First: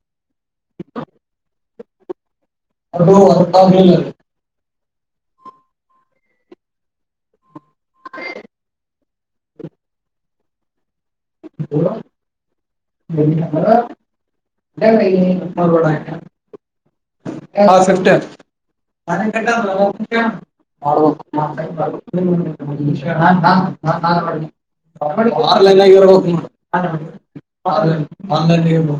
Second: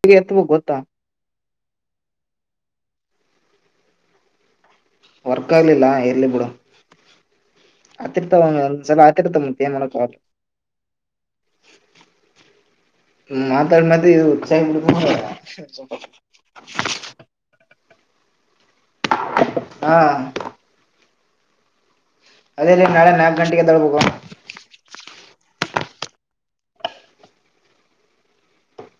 ಹಗೆ ಎತ್ತವೋ ಗೊತ್ತಾ ಅ ಅತಬ ವರ್ಕ್ ಆಗ್ಲಿಲ್ಲ ಎರ್ಲಿ ಬಿಡ ಅತೃತವ ಸಲ ಅತೃತ ಮನ ಹ ಎಡ ಮಾತಾಡ್ ಮತ್ತೆ ಇದು ಸ್ಫ್ಟ ನ ಕಟ್ಟಾ ಹಾ ಪ್ರ ಅದೇ ನಾಳೆ ನಾಕ್ ಗಂಟೆಗೆ ಎದ್ದೇಳ್ಬೇಕು ನಾನ ಆರಲ್ಲಲ್ಲರ ಹ ಮಾತಾಡ್ಬೇಕು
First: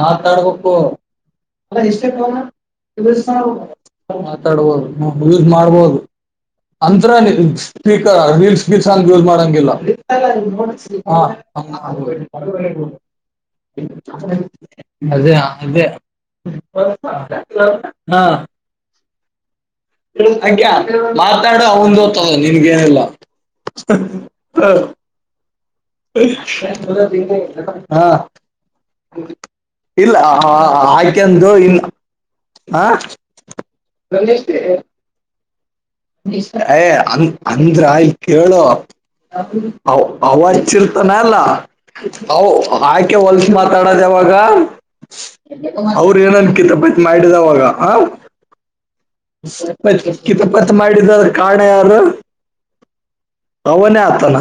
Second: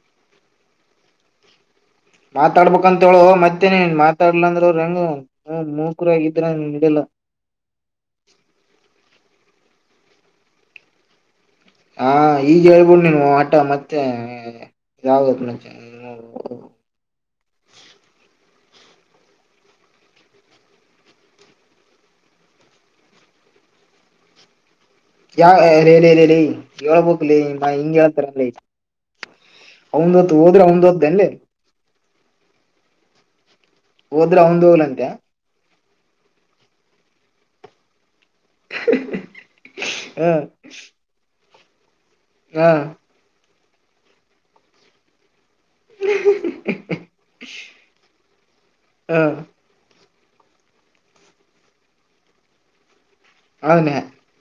ಮಾತಾಡ್ಬೇಕು ಹ ಮಾತಾಡ್ಬೇಕಂತ ಹೇಳೇಳ ಮತ್ತೇನನ್ ಮಾತಾಡ್ಲ ಅಂದ್ರ ಅವರು ಹೆಂಗ ಮೂಕರುಗಿದ್ರ ಅಂರ ಸ್ಪೀಕರ್ ವೀಲ್ ಸ್ಪೀಕ್ ಯೂಸ್ ಮಾಡಂಗಿಲ್ಲ ಹ ಹ ಹಾ ಈಗ ಹೇಳ್ಬಿಡ್ ನೀನು ಆಟ ಮತ್ತೆ ಅದ ಇದಾಗತ್ ಮೆ ಅದ [unintelligible] ಹಾ [unintelligible] [inaudible] ಹಾಗ ಮಾತಾಡು ಅವನ್ ಹತದ ನಿನ್ಗೇನಲ್ಲ [unintelligible] ಹ ಯಾವ ರೇಲೇ ಹೇಳ್ಬಕ್ಲಿ ಹಿಂಗ ಹಾ ಹೇಳ್ತಾರಲ್ಲ ಇಲ್ಲ ಅವಂದೊತ್ತು ಹೋದ್ರೆ ಅವಂದೊತ್ತನ್ಲಿ ಆಕೆಂದು ಇನ್ನು ಹ ಹೋದ್ರ ಅವಂದ ಹೋಗ್ಲಂತೆ ಯ ಅ ಅಂದ್ರ ಆಯ ಕೇಳೋ ಹ ಅವಾಜ ಲ್ಲ ಹಾ ಆಕೆ ಹೊಲ್ಸ ಮಾತಾಡೋದು ಯಾವಾಗ ಅವ್ರ ಏನ್ ಅನ್ಕಿಲ್ಲ ಬತ್ ಮಾಡಿದಾವಾಗ ಹ ಹ ಕಿಿತತ್ ಮಾಡಿದದ್ರ ಕಣ ಯಾರು [unintelligible] ಅವನ ಅವನೇ ಆಗ್ತಾನ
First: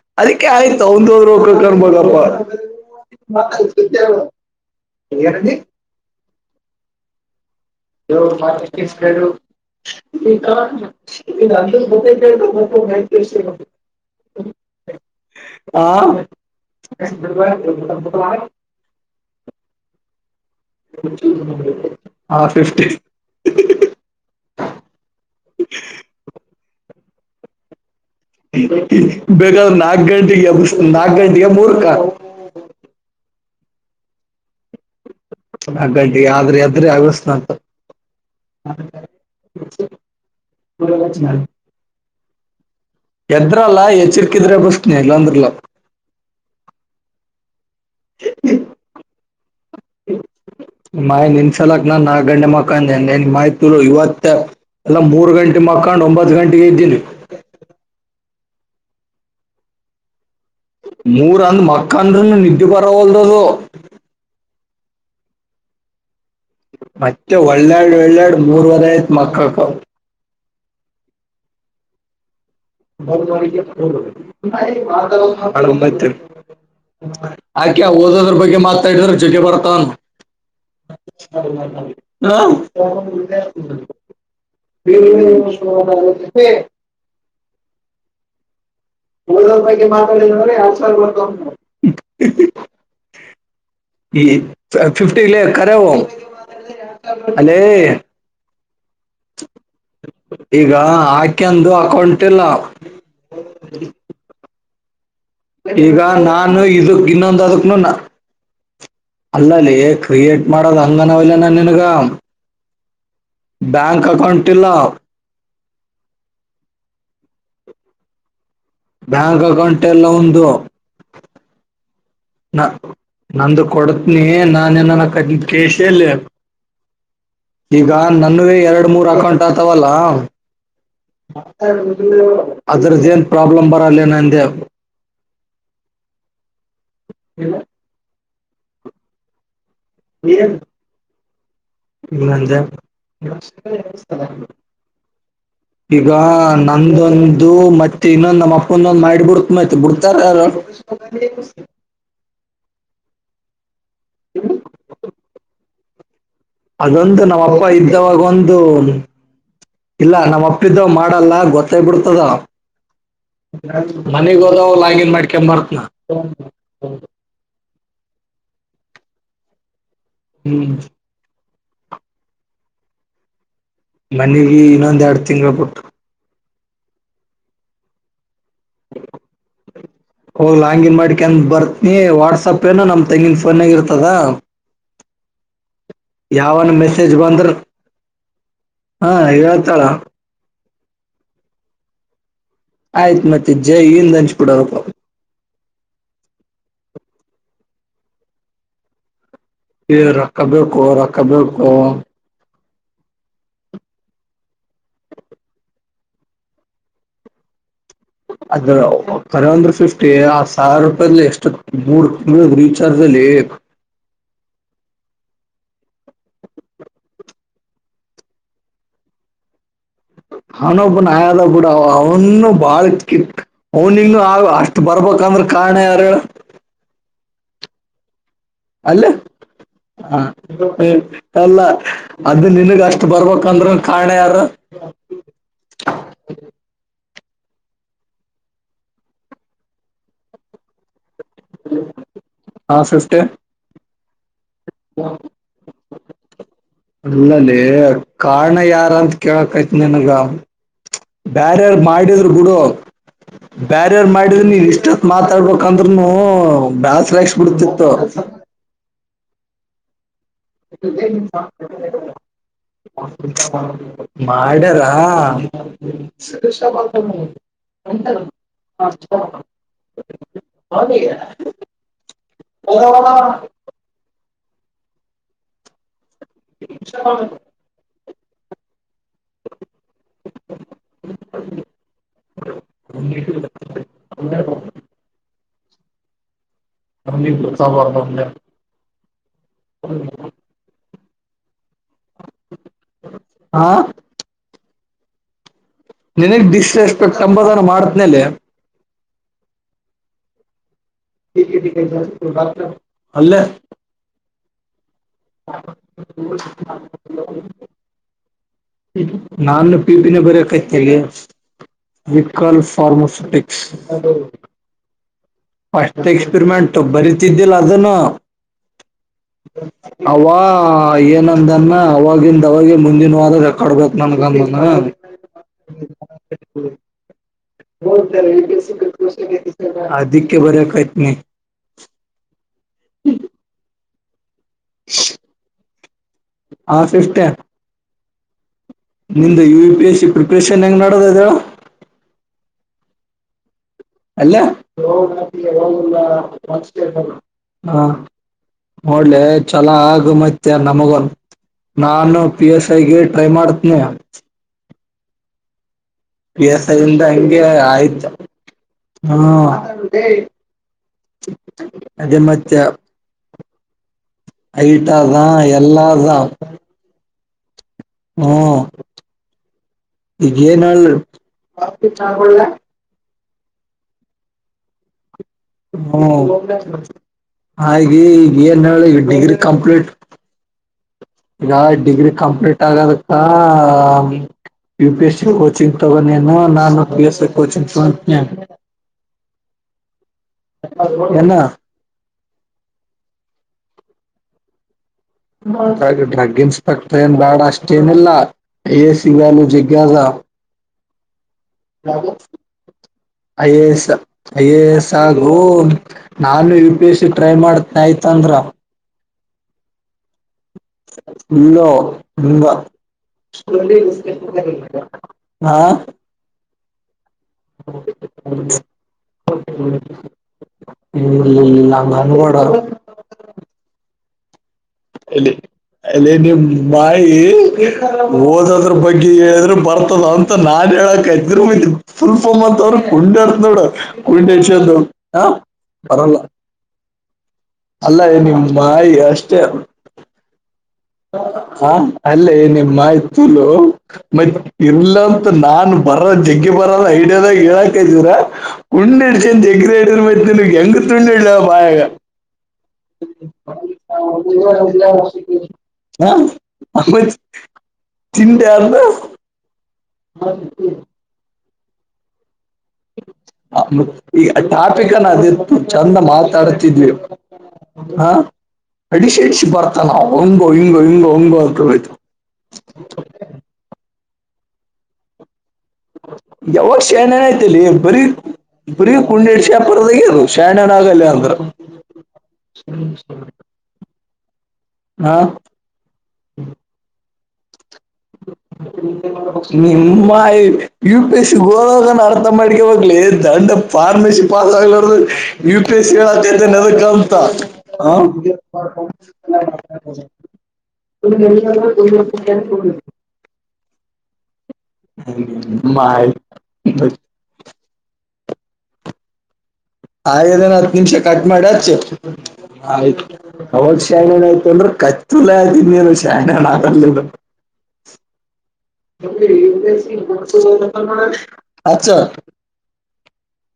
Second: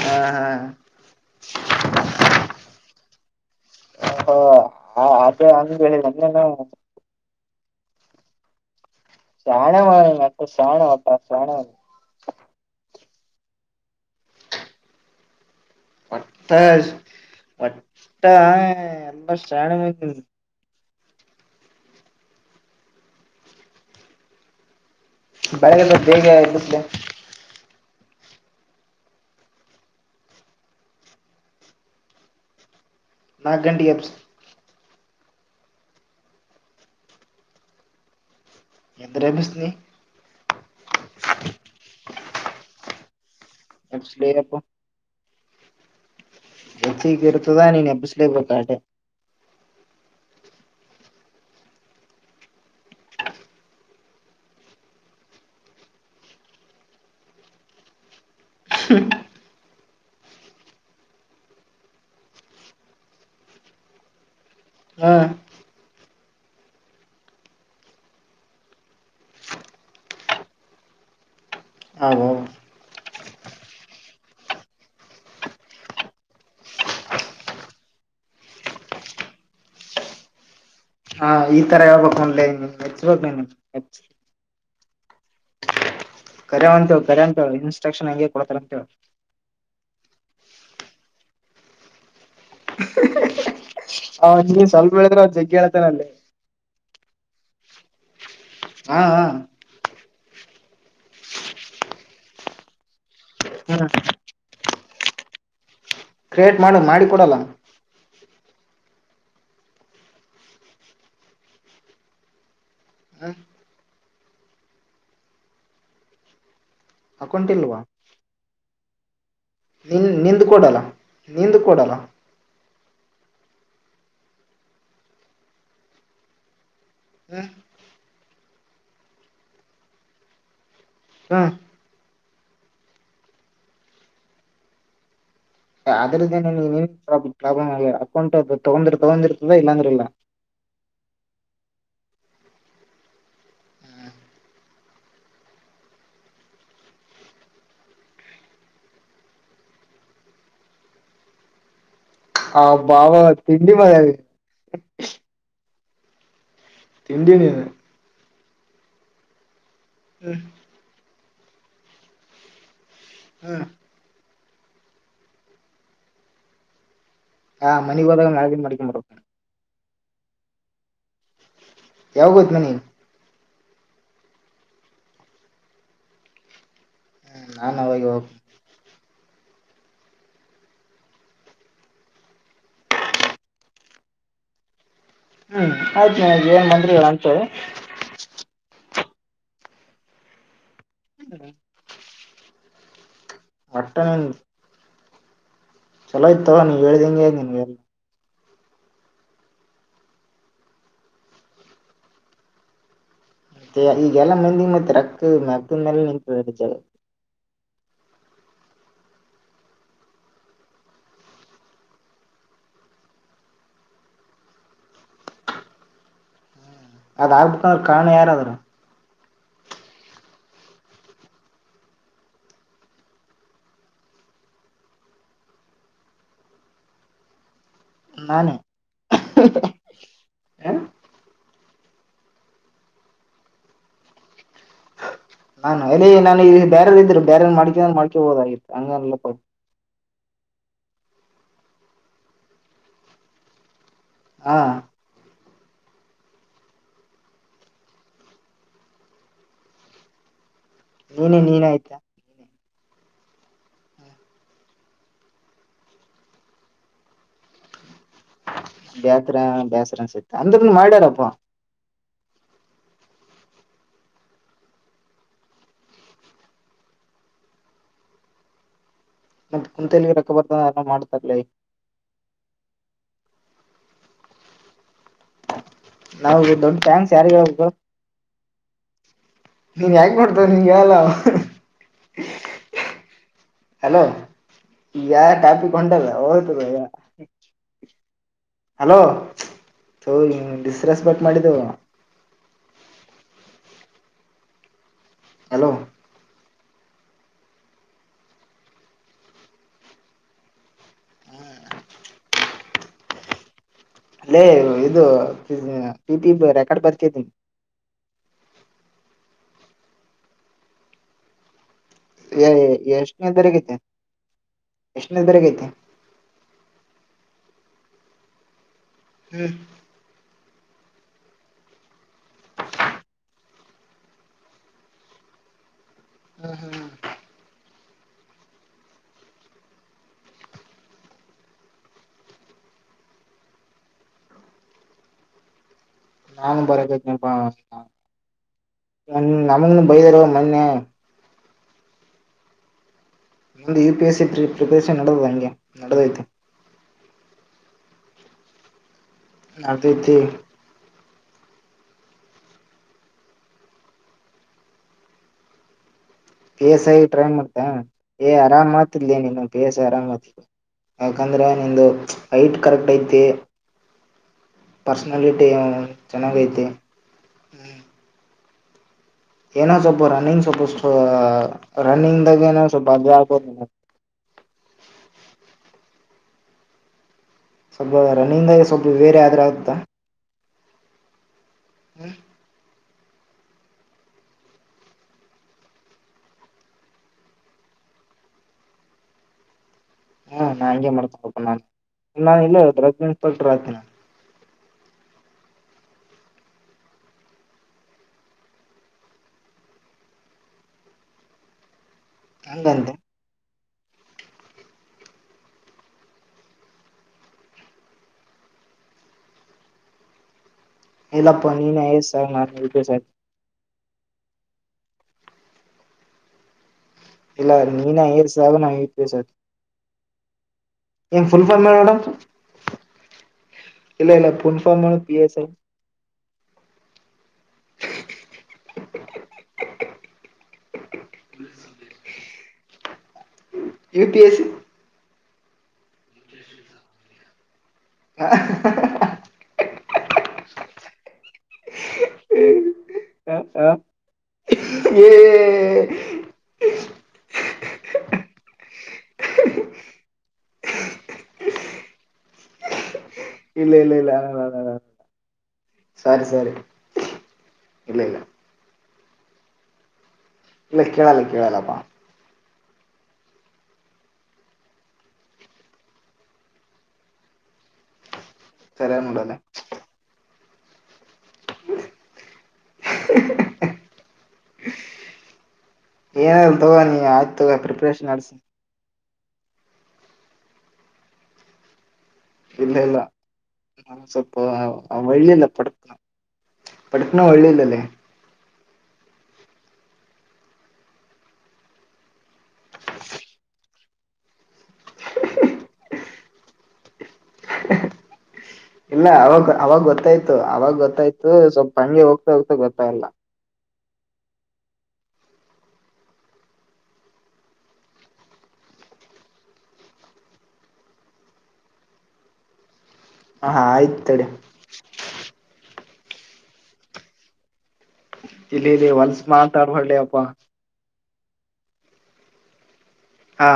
ಹಾ ಹಾ ಆಯ್ತ ಒಂದು ರಕ ಕಣ ಬಪ್ಪ ಹ ಅದೇ ಅಂಗ ಹೇಳನ್ನೆ ನಾ ಇಾಕ ಶಾಣೆ ಮತ್ತ ಈಗಗ ಶಾಣೆ ಒಟ್ಟ ಶಾಣೆ ಅ ಗೊತ್ತ ಕ ತರ್ಸ ಹಾ ಒಟ್ಟ ಒಟ್ಟ ಎಲ್ಲ ಶಾಣೆ ಮಂದಿ ಹಾ ಫಿಫ್ಟಿ ಬಳಗೆಲ್ಲ ಬೇಗ ಎ ಬೇ ಬೇಗಾದ ನಾಕ ಗಂಟೆಗೆ ನಾಕ ಗಂಟೆಗೆ ಮೂರ್ಕ ನಾಗ ಗಂಟಿ ಎಬ್ಸ್ ಹಾಗಟ ಆದ್ರೆ ಅದ್ರೆ ಆಗಸ್ನ ಅಂತ ಎಂದರೆ ಅಭ್ಯಸ್ ನೀಿ ಎದ್ರಲ್ಲ ಎಚ್ಚಿರ್ಕಿದ್ರೆ ಬಶ್ನೆ ಇಲ್ಲ ಅಂದ್ರಿಲ್ಲ ರೊಚ್ಚ ಗಿರ್ತದಾ ನೀನ್ ಎಬ್ಬಿಸ್ಬೇಕು ತಾಟೆ [unintelligible] ನಿಮಾವ್ ನಿನ್ ಸಲಕ್ ನಾನ್ಗಂಟೆ ಮಕ್ಕಂಡೆ ನಿಮಾಯ್ ತುಲು ಇವತ್ತು ನಾವ್ ಮೂರು ಗಂಟೆ ಮಕ್ಕೊಂಡು ಒಂಬತ್ತು ಗಂಟಿಗೆ ಎದ್ದೀನಿ [unintelligible] ಮೂರಂದ್ ಮಕ್ಕಂದ್ರನು ನಿದ್ದೆ ಬರವಲ್ದದು ಹಾ ಮತ್ತೆ ಒಳ್ಳೊಳ್ಳ್ಒಳ್ಳೊಳ್ಳಿ ಮೂರ್ವರೆ ಆಯ್ತು ಮಕ್ಕಳಕ್ಕ ಹೌ ನಳ ಒಂಬ [inaudible] ಆಕೆ ಓದೋದ್ರ ಬಗ್ಗೆ ಮಾತಾಡಿದ್ರ ಜೊಗೆ ಬರ್ತಾನ ಹಾ ಈ ತರ ಹೇಳ್ಬೇಕು ಹಾ ಅನ್ಲೆ ಮೆಚ್ಬೇಕ್ ನೀನು ಬಿ ನಿ ಸಮ [inaudible] ಚಕ್ಷನಾಗೆ ಕೊಡ್ತನಾಂತೇಳು ಉಳ್ದವರ್ ಬಗ್ಗೆ ಮಾತಾಡಿದಂದ್ರೆ ಎರಡ್ ಸಾವಿರ್ದೋಂದು ಬರ್ [inaudible] ಈ ಅವ ನೀ ಸ್ವಲ್ಪ ಹೇಳಿದ್ರ ಫಫಿಫ್ಟಿಲ್ಲಿ ಜಗ್ಗಿ ಹೇಳ್ತಾನ ಕರೇವು ಅಲ್ಲಿ ಲ್ಲೇ ಹ ಹ ಈಗ ಆಯ್ಕೆಂದು ಅಕೌಂಟ್ ಇಲ್ಲ ಕರಟ್ಟ್ ಈಗ ನಾನು ಮಾಡು ಮಾಡಿ ಇದಕ್ ಕೊಡಲ್ಲ ಇನ್ನೊಂದ್ ಹ ಅದಕ್ನ ಅಲ್ಲಲ್ಲೇ ಕ್ರಿಯೇಟ್ ಮಾಡದ ಹಂಗನವಲ್ಲ ನಾನ್ ನಿನ್ಗಾ ಬ್ಯಾಂಕ್ ಅಕೌಂಟ್ ಇಲ್ಲ ಅಕೌಂಟ್ ಇಲ್ವಾ ಬ್ಯಾಂಕ್ ಅಕೌಂಟ್ ಎಲ್ಲ ನಿನ್ ಒಂದು ನಿಂದ್ ಕೊಡಲ್ಲ ನಿಂದ್ ಕೊಡಲ್ಲ ನಂದು ಕೊಡತ್ನಿ ನಾನೇ ನನ ಕ ಕೇಶೇಲ್ಲಿ ಈಗ ನನ್ನುವೆ ಎರಡು ಮೂರು ಅಕೌಂಟ್ ಆತವಲ್ಲ ಹ್ಮ ಅದ್ರದ್ದೇನ್ ಪ್ರಾಬ್ಲಮ್ ಬರಲ್ಲೇನೆಂದೆ ಅದ್ರದೇನ್ ನೀನೇನ್ ಪ್ರಾಬ್ ಪ್ರಾಬ್ಲಮ್ ಆಗಲ್ಲ ಅಕೌಂಟ್ ಅದು ತೊಗೊಂಡಿರ್ ತಗೊಂಡಿರ್ತದೆ ಇಲ್ಲಾಂದ್ರೆ ಲೀರನ್ [inaudible] ಹ್ಮುವಂಜ [inaudible] [unintelligible] ಈಗ ನಂದೊಂದು ಮತ್ತೆ ಇನ್ನೊಂದ್ ನಮ್ಮ ಅಪ್ಪಂದೊಂದ್ ಮಾಡ್ಬಿಡುತ್ ಮತ್ ಬಿಡ್ತಾರ ರ ತಗನೇಸಿ [inaudible] ಆ ಬಾವ ತಿಂಡಿ ಮಡಿವಯ್ [inaudible] ಅದೊಂದು ನಮ್ಮ ನೀನು ಅಪ್ಪ ಇದ್ದವಾಗೊಂದು ಇಲ್ಲ ನಮ್ಮ ಹ್ಮ್ ಅಪ್ಪ ಇದ್ದ ಮಾಡ್ ನಲ್ಲ್ ನೋಡಿ ಗೊತ್ತಾಗ್ ಬಿಡ್ತದ ಮನಿಗ್ಹೋದವ ಲಾಗಿನ್ ಮಾಡ್ಕೊ ಬರ್ತ್ನ ಹಾ ಮನಿಗ್ ಹೋದಗ ಲಾಗಿನ್ ಮಾಡ್ಕಂಡುಬರ್ ಹ್ಮು ಯಾವಗ್ ಬತ್ತಿ ನಿ ಮನೀಗಿ ಇನ್ನೊಂದ್ ಎರಡು ತಿಂಗುಳು ಬಿುಟ್ಟು ನಾನೇ ಹೋಗಿವಗ್ ಹೋಗ್ ಲಾಗಿನ್ ಮಾಡ್ಯಕಂಡು ಬರ್ತ್ನಿ ವಾಟ್ಸಪ್ ಏನು ನಮ್ ತೆಂಗಿನ ಫೋನ್ ಆಗೆ ಇರ್ತದ ಹ್ಮು ಆಯ್ತ್ಮು ಏನ್ ಯಾವನ್ ಮಾಡಿದ್ರು ಮೆಸೇಜ್ ಅಂತೇ ಬಂದ್ರ ಹಾ ಹೇಳ್ತಳ [unintelligible] ಆಯ್ತ್ ಮತ್ತೆ ಜೈ ಒಟ್ಟ ಇಲ್ ಲಂಚ್ಕೊಟ್ ಹೋಗ್ಬೇಕು ಚಲೋವ್ತ್ತಾ ನೀವು ಹೇಳ್ದಿಂಗೆ ನಿನ್ಗೆ ಹೇ ರೊಕ್ಕಬೇಕೊ ರೊಕ್ಕಬೇಕೊ ಮತ್ತೆ ಈಗಲ್ಲಾ ಮಂದಿಗೆ ಮತ್ತೆ ರಕ್ಕ ಮಗ ಮೇಲೆ ನಿಂತಾಗ ಅದ ಕರೆಂದ್ರ ಫಿಫ್ಟಿ ಆ ಸಾವಿರ ರೂಪಾಯ ಎ ಮೂ ರೀಚಾರ್ಜ್ ಲೇಪ್ [inaudible] ಅ ಆಗಬ ಅವ ಕಣ ಯಾರಾದರ ಹಣೊಬ್ಬನ್ ಆಯಾದ ಕೂಡ ಅವ ಅವನು ಬಾಳ್ ಕಿಟ್ ಹ್ನಿಂಗ ಆ ಅಷ್ಟ್ ಬರ್ಬೇಕಂದ್ರೆ ಕಾರಣ ಯಾರ [inaudible] ನಾನೇ ಅಲ್ಲ ಹ ಅಲ್ಲ ಅದ ನಿನ್ಗ್ ಅಷ್ಟ್ ಬರ್ಬೇಕಕ್ಂದ್ರ ಒ ಕಣ ಯಾರ ಬೇರೆಏ ಮಾಡಕ್ರೆ ಮಾಡ್ಕೊಬೋದಾಗಿತ್ತು ಅಂಗಲ್ಲ ಹಲೊ [inaudible] ಹ ಸಿಸ್ಟರ್ ಹಾ [inaudible] ಅಲ್ಲಲ್ಲೇ ಕಾರಣ ಯಾರ ಅಂತ್ ಕೇಳಕ್ಯತ್ ನಿನ್ಗ ಬ್ಯಾರರ್ ಮಾಡಿದ್ರು ಗೂಡು ಹ ಬ್ಯಾರಿಯರ್ ಮಾಡಿದ್ರ ನೀವ್ ಇಷ್ಟತ್ ಮಾತಾಡ್ಬೇಕಂದ್ರರುನು ಬ್ಯಾಳಸಕ್ಸ್ ಬಿಡ್ತಿತ್ತು ಬೇಸರ ಬೇಸರ ಸತ ಅಂದ್ರ ಮಾಡಿಡಾರಪ್ಪ [inaudible] ಮಾಡ್ಯರಾ ಎಟ ಹ ಮತ್ತ ಕುಂತಲಿ ರೊಕ್ಕ ಬರ್ತ ಮಾಡ್ತಾರಲ ಹ ನಾವು ದೊಡ್ ಥ್ಯಾಂಕ್ಸ್ ಯಾರಿಗೆಬೇಕು ನೀನ್ ಯಾಗ್ ಮಾಡ್ತಾರ ನಿನ್ಗೆ ಯಲ್ಲ ಒಂದ ಹಲೋ ಯಾ ಟಾಪಿಕ್ ಹೊಂಟದ ಅವದ ಹಲೋ ತ ಸ್ರಸ್ ಬ ಮಾಡಿದ ಹಾ ಹಲೋ ನಿನಗ್ ಡಶ್ ಎಸ್ಪೆಕ್ಂಬದನ ಮಾಡತ್ನೇಲೆ ೆಾ [inaudible] ಕ್ಟ ಹಲ್ಲ ಅಲ್ಲೇ ಇದು ಪಿ ಪಿ ರೆಕಾರ್ಡ್ ಬರ್ತಿದೀನಿ ನಾನು ಪಿಪಿನ ಬರಕೈತ್ ಹೇಳಿ ವಿಕಲ್ ಎಷ್ಟನೇ ಫಾರ್ಮಾಸ್ಯುಟಕ್ಸ್ ತಾರೀಕೈತೆ ಎಷ್ಟನೇದವರೆಗೈತಿ ಅಷ್ಟಟ್ ಎಕ್ಸ್ಪಿರಿಮೆಂಟ್ ಬರಿತಿದ್ದಿಲ್ಲ ಅದನ್ನು ಹವಾ ಹ ಏನಂದನ್ನ ಅವವಾಗಿಂದ ಅವಾಗ ಮುಂದಿನವಾಗ ಕಡ್ಬೇತ್ ನನ್ಗಂದನ ಹ ಹಧಿಕ್ಯ ಬರ ಕತನ ಹ್ಮ [inaudible] ನಾನು ಆ ಬರಬೇಕತನಪ್ಪಾ ನಿದ U V P S C ಮೊನ್ನೆ ಪ್ರಿಪರೇಷನ್ ಹೆಂಗ್ ಮಾಡೋದ ಅ ಮುಂದೆ ಯು ಪಿ ಎಸ್ ಸಿ ಅಲ್ಲೋಗ ಪ್ರಿಪರೇಷನ್ ನಡದ ಹಂಗೆ ನಡದೈತಿ ಹಾ ನೋಡ್ಲೆ ಚಲ ನಡದೈತಿ ಆಗಮತ್ಯ ನಮಗನು ನಾನು ಪಿ ಎಸ್ಐಗೆ ಟ್ರೈ ಮಾಡ್ತನನೆ ಕೇಸ ಹಂಗೆ ಮಾಡತ ಆಯ್ತು ಆರಾಮ ಮಾಡ ಲ ಹಾ ನ ಕೇಸ ಆರಾಮ ಯಾಕಂದ್ರೆ ನಿಂದು ಅದೇ ಹೈಟ್ ಮತ್ತೆ ಕರೆಕ್ಟ್ ಐತಿ ಐಟ್ ಅದ ಪರ್ಸನಾಲಿಟಿ ಎಲ್ಲ ಅದ ಚೆನ್ನಾಗ ೈತಿ ಹ್ಮ ಹಾ ಏನೋ ಸ್ವಲ್ಪ ರನ್ನಿಂಗ್ ಸ್ವಲ್ಪ ರನ್ನಿಂಗ್ ದಾಗ ಏನೋ ಸ್ವಲ್ಪ ಸ ಹ್ಮ ಹಾಗೆ ಸ್ವಲ್ಪ ಈಗ ರನ್ನಿಂಗ್ದಾಗ ಏನ್ ಹೇಳಿ ಸ್ವಲ್ಪ ಈ ಬೇರೆ ಡಿಗ್ರಿ ಆದ್ರ ಆಗುತ್ತಾ ಕಂಪ್ಲೀಟ್ ಈಗ ಡಿಗ್ರಿ ಕಂಪ್ಲೀಟ್ ಆಗದಕ್ಕ ಯುಪಿಎಸ್ ಸಿ ಕಚಿಂಗ್ ತವನು ನಾನ ಯ ಪಎಸ್ ಸಿಚಿಂಗ [unintelligible] ಹಾ ನಾ ಹಂಗೆ ಏನ ಮಾಡ್ತಪ್ಪ ನಾನು ಇಲ್ಲ್ರಗ್ ಇನ್ಸ್ಪೆಕ್ಟರ್ ಆಗ್ತೇನೆ ೆ ಡ್ರಗ್ ಇನ್ಸ್ಪೆಕ್ಟರ್ ಏನ್ ಬೇಡ ಅಷ್ಟೇಏನಿಲ್ಲ ಎ ಸಿವನು ಜಿಗ್ಗಾಸ ಹ ಹಂತಂತ I A S I A S ಹಾಗು ನಾನು U P S C try ಮಾಡತ ಆಯ್ತಂದ್ರ [unintelligible] ಇಲ್ಲಪ್ಪಾ ಇಲ್ಲ ನೀನ್ ಐ ಎ ಎಸ್ ಆಗ್ ನಾನ್ ಯು ಪಿ ಎಸ್ ಆಗ್ ಹಾ ಇಲ್ಲ ನೀನ ರ್ ಸಾಗ ನ ಇಸ ನೋಡಮ್ ಹ್ಮಲ್ಲಂಗನ್ ವಡ ಇಲ್ಲ ಇಲ್ಲ ಫುಲ್ ಫಾರ್ಮ್ ಹೇಳು ಪಿ ಎಲ್ಲಿ ಎಸ್ ಐ ಎಲ್ಲ ಬಾಯಿ ಓದದ್ರ ಬಗ್ಗೆ ಹೇಳ್ರರು ಬರ್ತದ ಅಂತ ನಾನ್ ಹೇಳಕ್ ಇದರು ಫುಲ್ಫಹಮ್ ಅವ್ರು ಕೊಂಡರ್ ವ ಯು ಪಿ ಎಸ್ ಸಿ ವಿಷಯ ತ ಹ ಬಲ್ಲ ಅಲ್ಲ ನಿಮ ಮಾಾಯಿ ಅಷ್ಟೇ ಹ ಅಲ್ಲೇ ನಿಮ್ಮ ಇತಲು ಮ ಏ ಇರ್ಲಂತ ನಾನು ಬರ ಜಗ್ಗೆ ಬರಲ್ಲ ಇದ ೂರ ಉಂಡಡ ಜಗಡಬೇಕ ಎಂಗ ತುಂಡಿ ಇಲ ಬಾಯಾಗ [unintelligible] ಇಲ್ಲ ಇಲ್ಲ ಇಲ್ಲ ಎಲ್ಲಷ ಸಾರಿ ಸಾರಿ ಹ ಇಲ್ಲ ಇಲ್ಲ ಚಿಂತ ಹ್ಮ ಇಲ್ಲಕ್ಕಳಲ್ಲ ಕಳಲ್ಲಪಾ ಮ ಈ ಟಾಪಿಕನ ಅದಿತ್ತು ಚಂದ ಮಾತಾಡ್ತಿದ್ವಿ ಹ ಸರಿಯಾಗ್ ಎಡಿಸಿ ನೋಡಲ್ಲ ಎಡಿಸಿ ಬರ್ತ ನಾ ಹಂಗೋ ಹಿಂಗೊ ಹಿಂಗೋ ಒಂಗತತ [unintelligible] ಏನಿಲ್ಲ ಯಾವಾಗ ತಗೋ ಶ ನೀ ಏನ್ ಆಯ್ತು ತಗೋ ಏನಐತಿಲ್ಲಿ ಬರೀ ಪ್ರಿಪ್ರೇಷನ್ ನಡ್ಸಿ ಬರೀ ಕುಂಡಿಡ್ ಶಪರ್ದಗ ಅದು ಶಣಣ್ಣ ಆಗಲ್ಲ ಅಂದ್ರ ಇಲ್ಲ ಇಲ್ಲ ಸ್ವಲ್ಪ ಮಳ್ಳಿಯಲ್ಲ ಪಡ್ತ ಹ್ಮ ಎತ್ನ ಒಳ್ಳೇಿಲ್ಲಲ್ಲೇ ನಿಮ್ಮ ಯು ಪಿ ಎಸ್ ಸಿ ಗೋರ ಅರ್ಥ ಮಾಡ್ಿಕ ಹೋಗ್ಲಿ ದಂಡ ಫಾರ್ಮಸಿ ಪಾಸ್ ಆಗ್ರದು ಯು ಪಿ ಎಸ್ ಸಿ ಆತೈತೆದ ಕ ಇಲ್ಲ ಅವಾಗ ಅವಾಗ ಗೊತ್ತಾಯ್ತು ಪ್ಪ ಹ ಗೊತ್ತ ಅಲ್ಲ ಹ ಮಾಾಯ ಆಯ್ದನ ಹತ್ತು ನಿಮಿಷ ಕಟ್ ಮಾಡಚ್ಚು ಆಯ್ತು ಹಾ ಅವಾಗ ಆಯ್ತ್ ಶಣಣ ತಡಿ ಆಯ್ತು ಅಂದ್ರೆ ಕಚ್ಚಲೆ ಆದಗನ್ನು ಶಾನಣ್ಣ ಆಲ ಇಲ್ಲಿ ಇಲ್ಲಿ ಹೊಲ್ಸ್ ಅಪ್ಪಿ ಮಾತಾಡ್ಬಡ್ಲಿ ಯುಪಿಎಸ್‌ಸಿಗ್ ಅಪ್ಪಾ ರೆಫರ್ ಮಾಡು ಅಚ್ಚು ಹಾ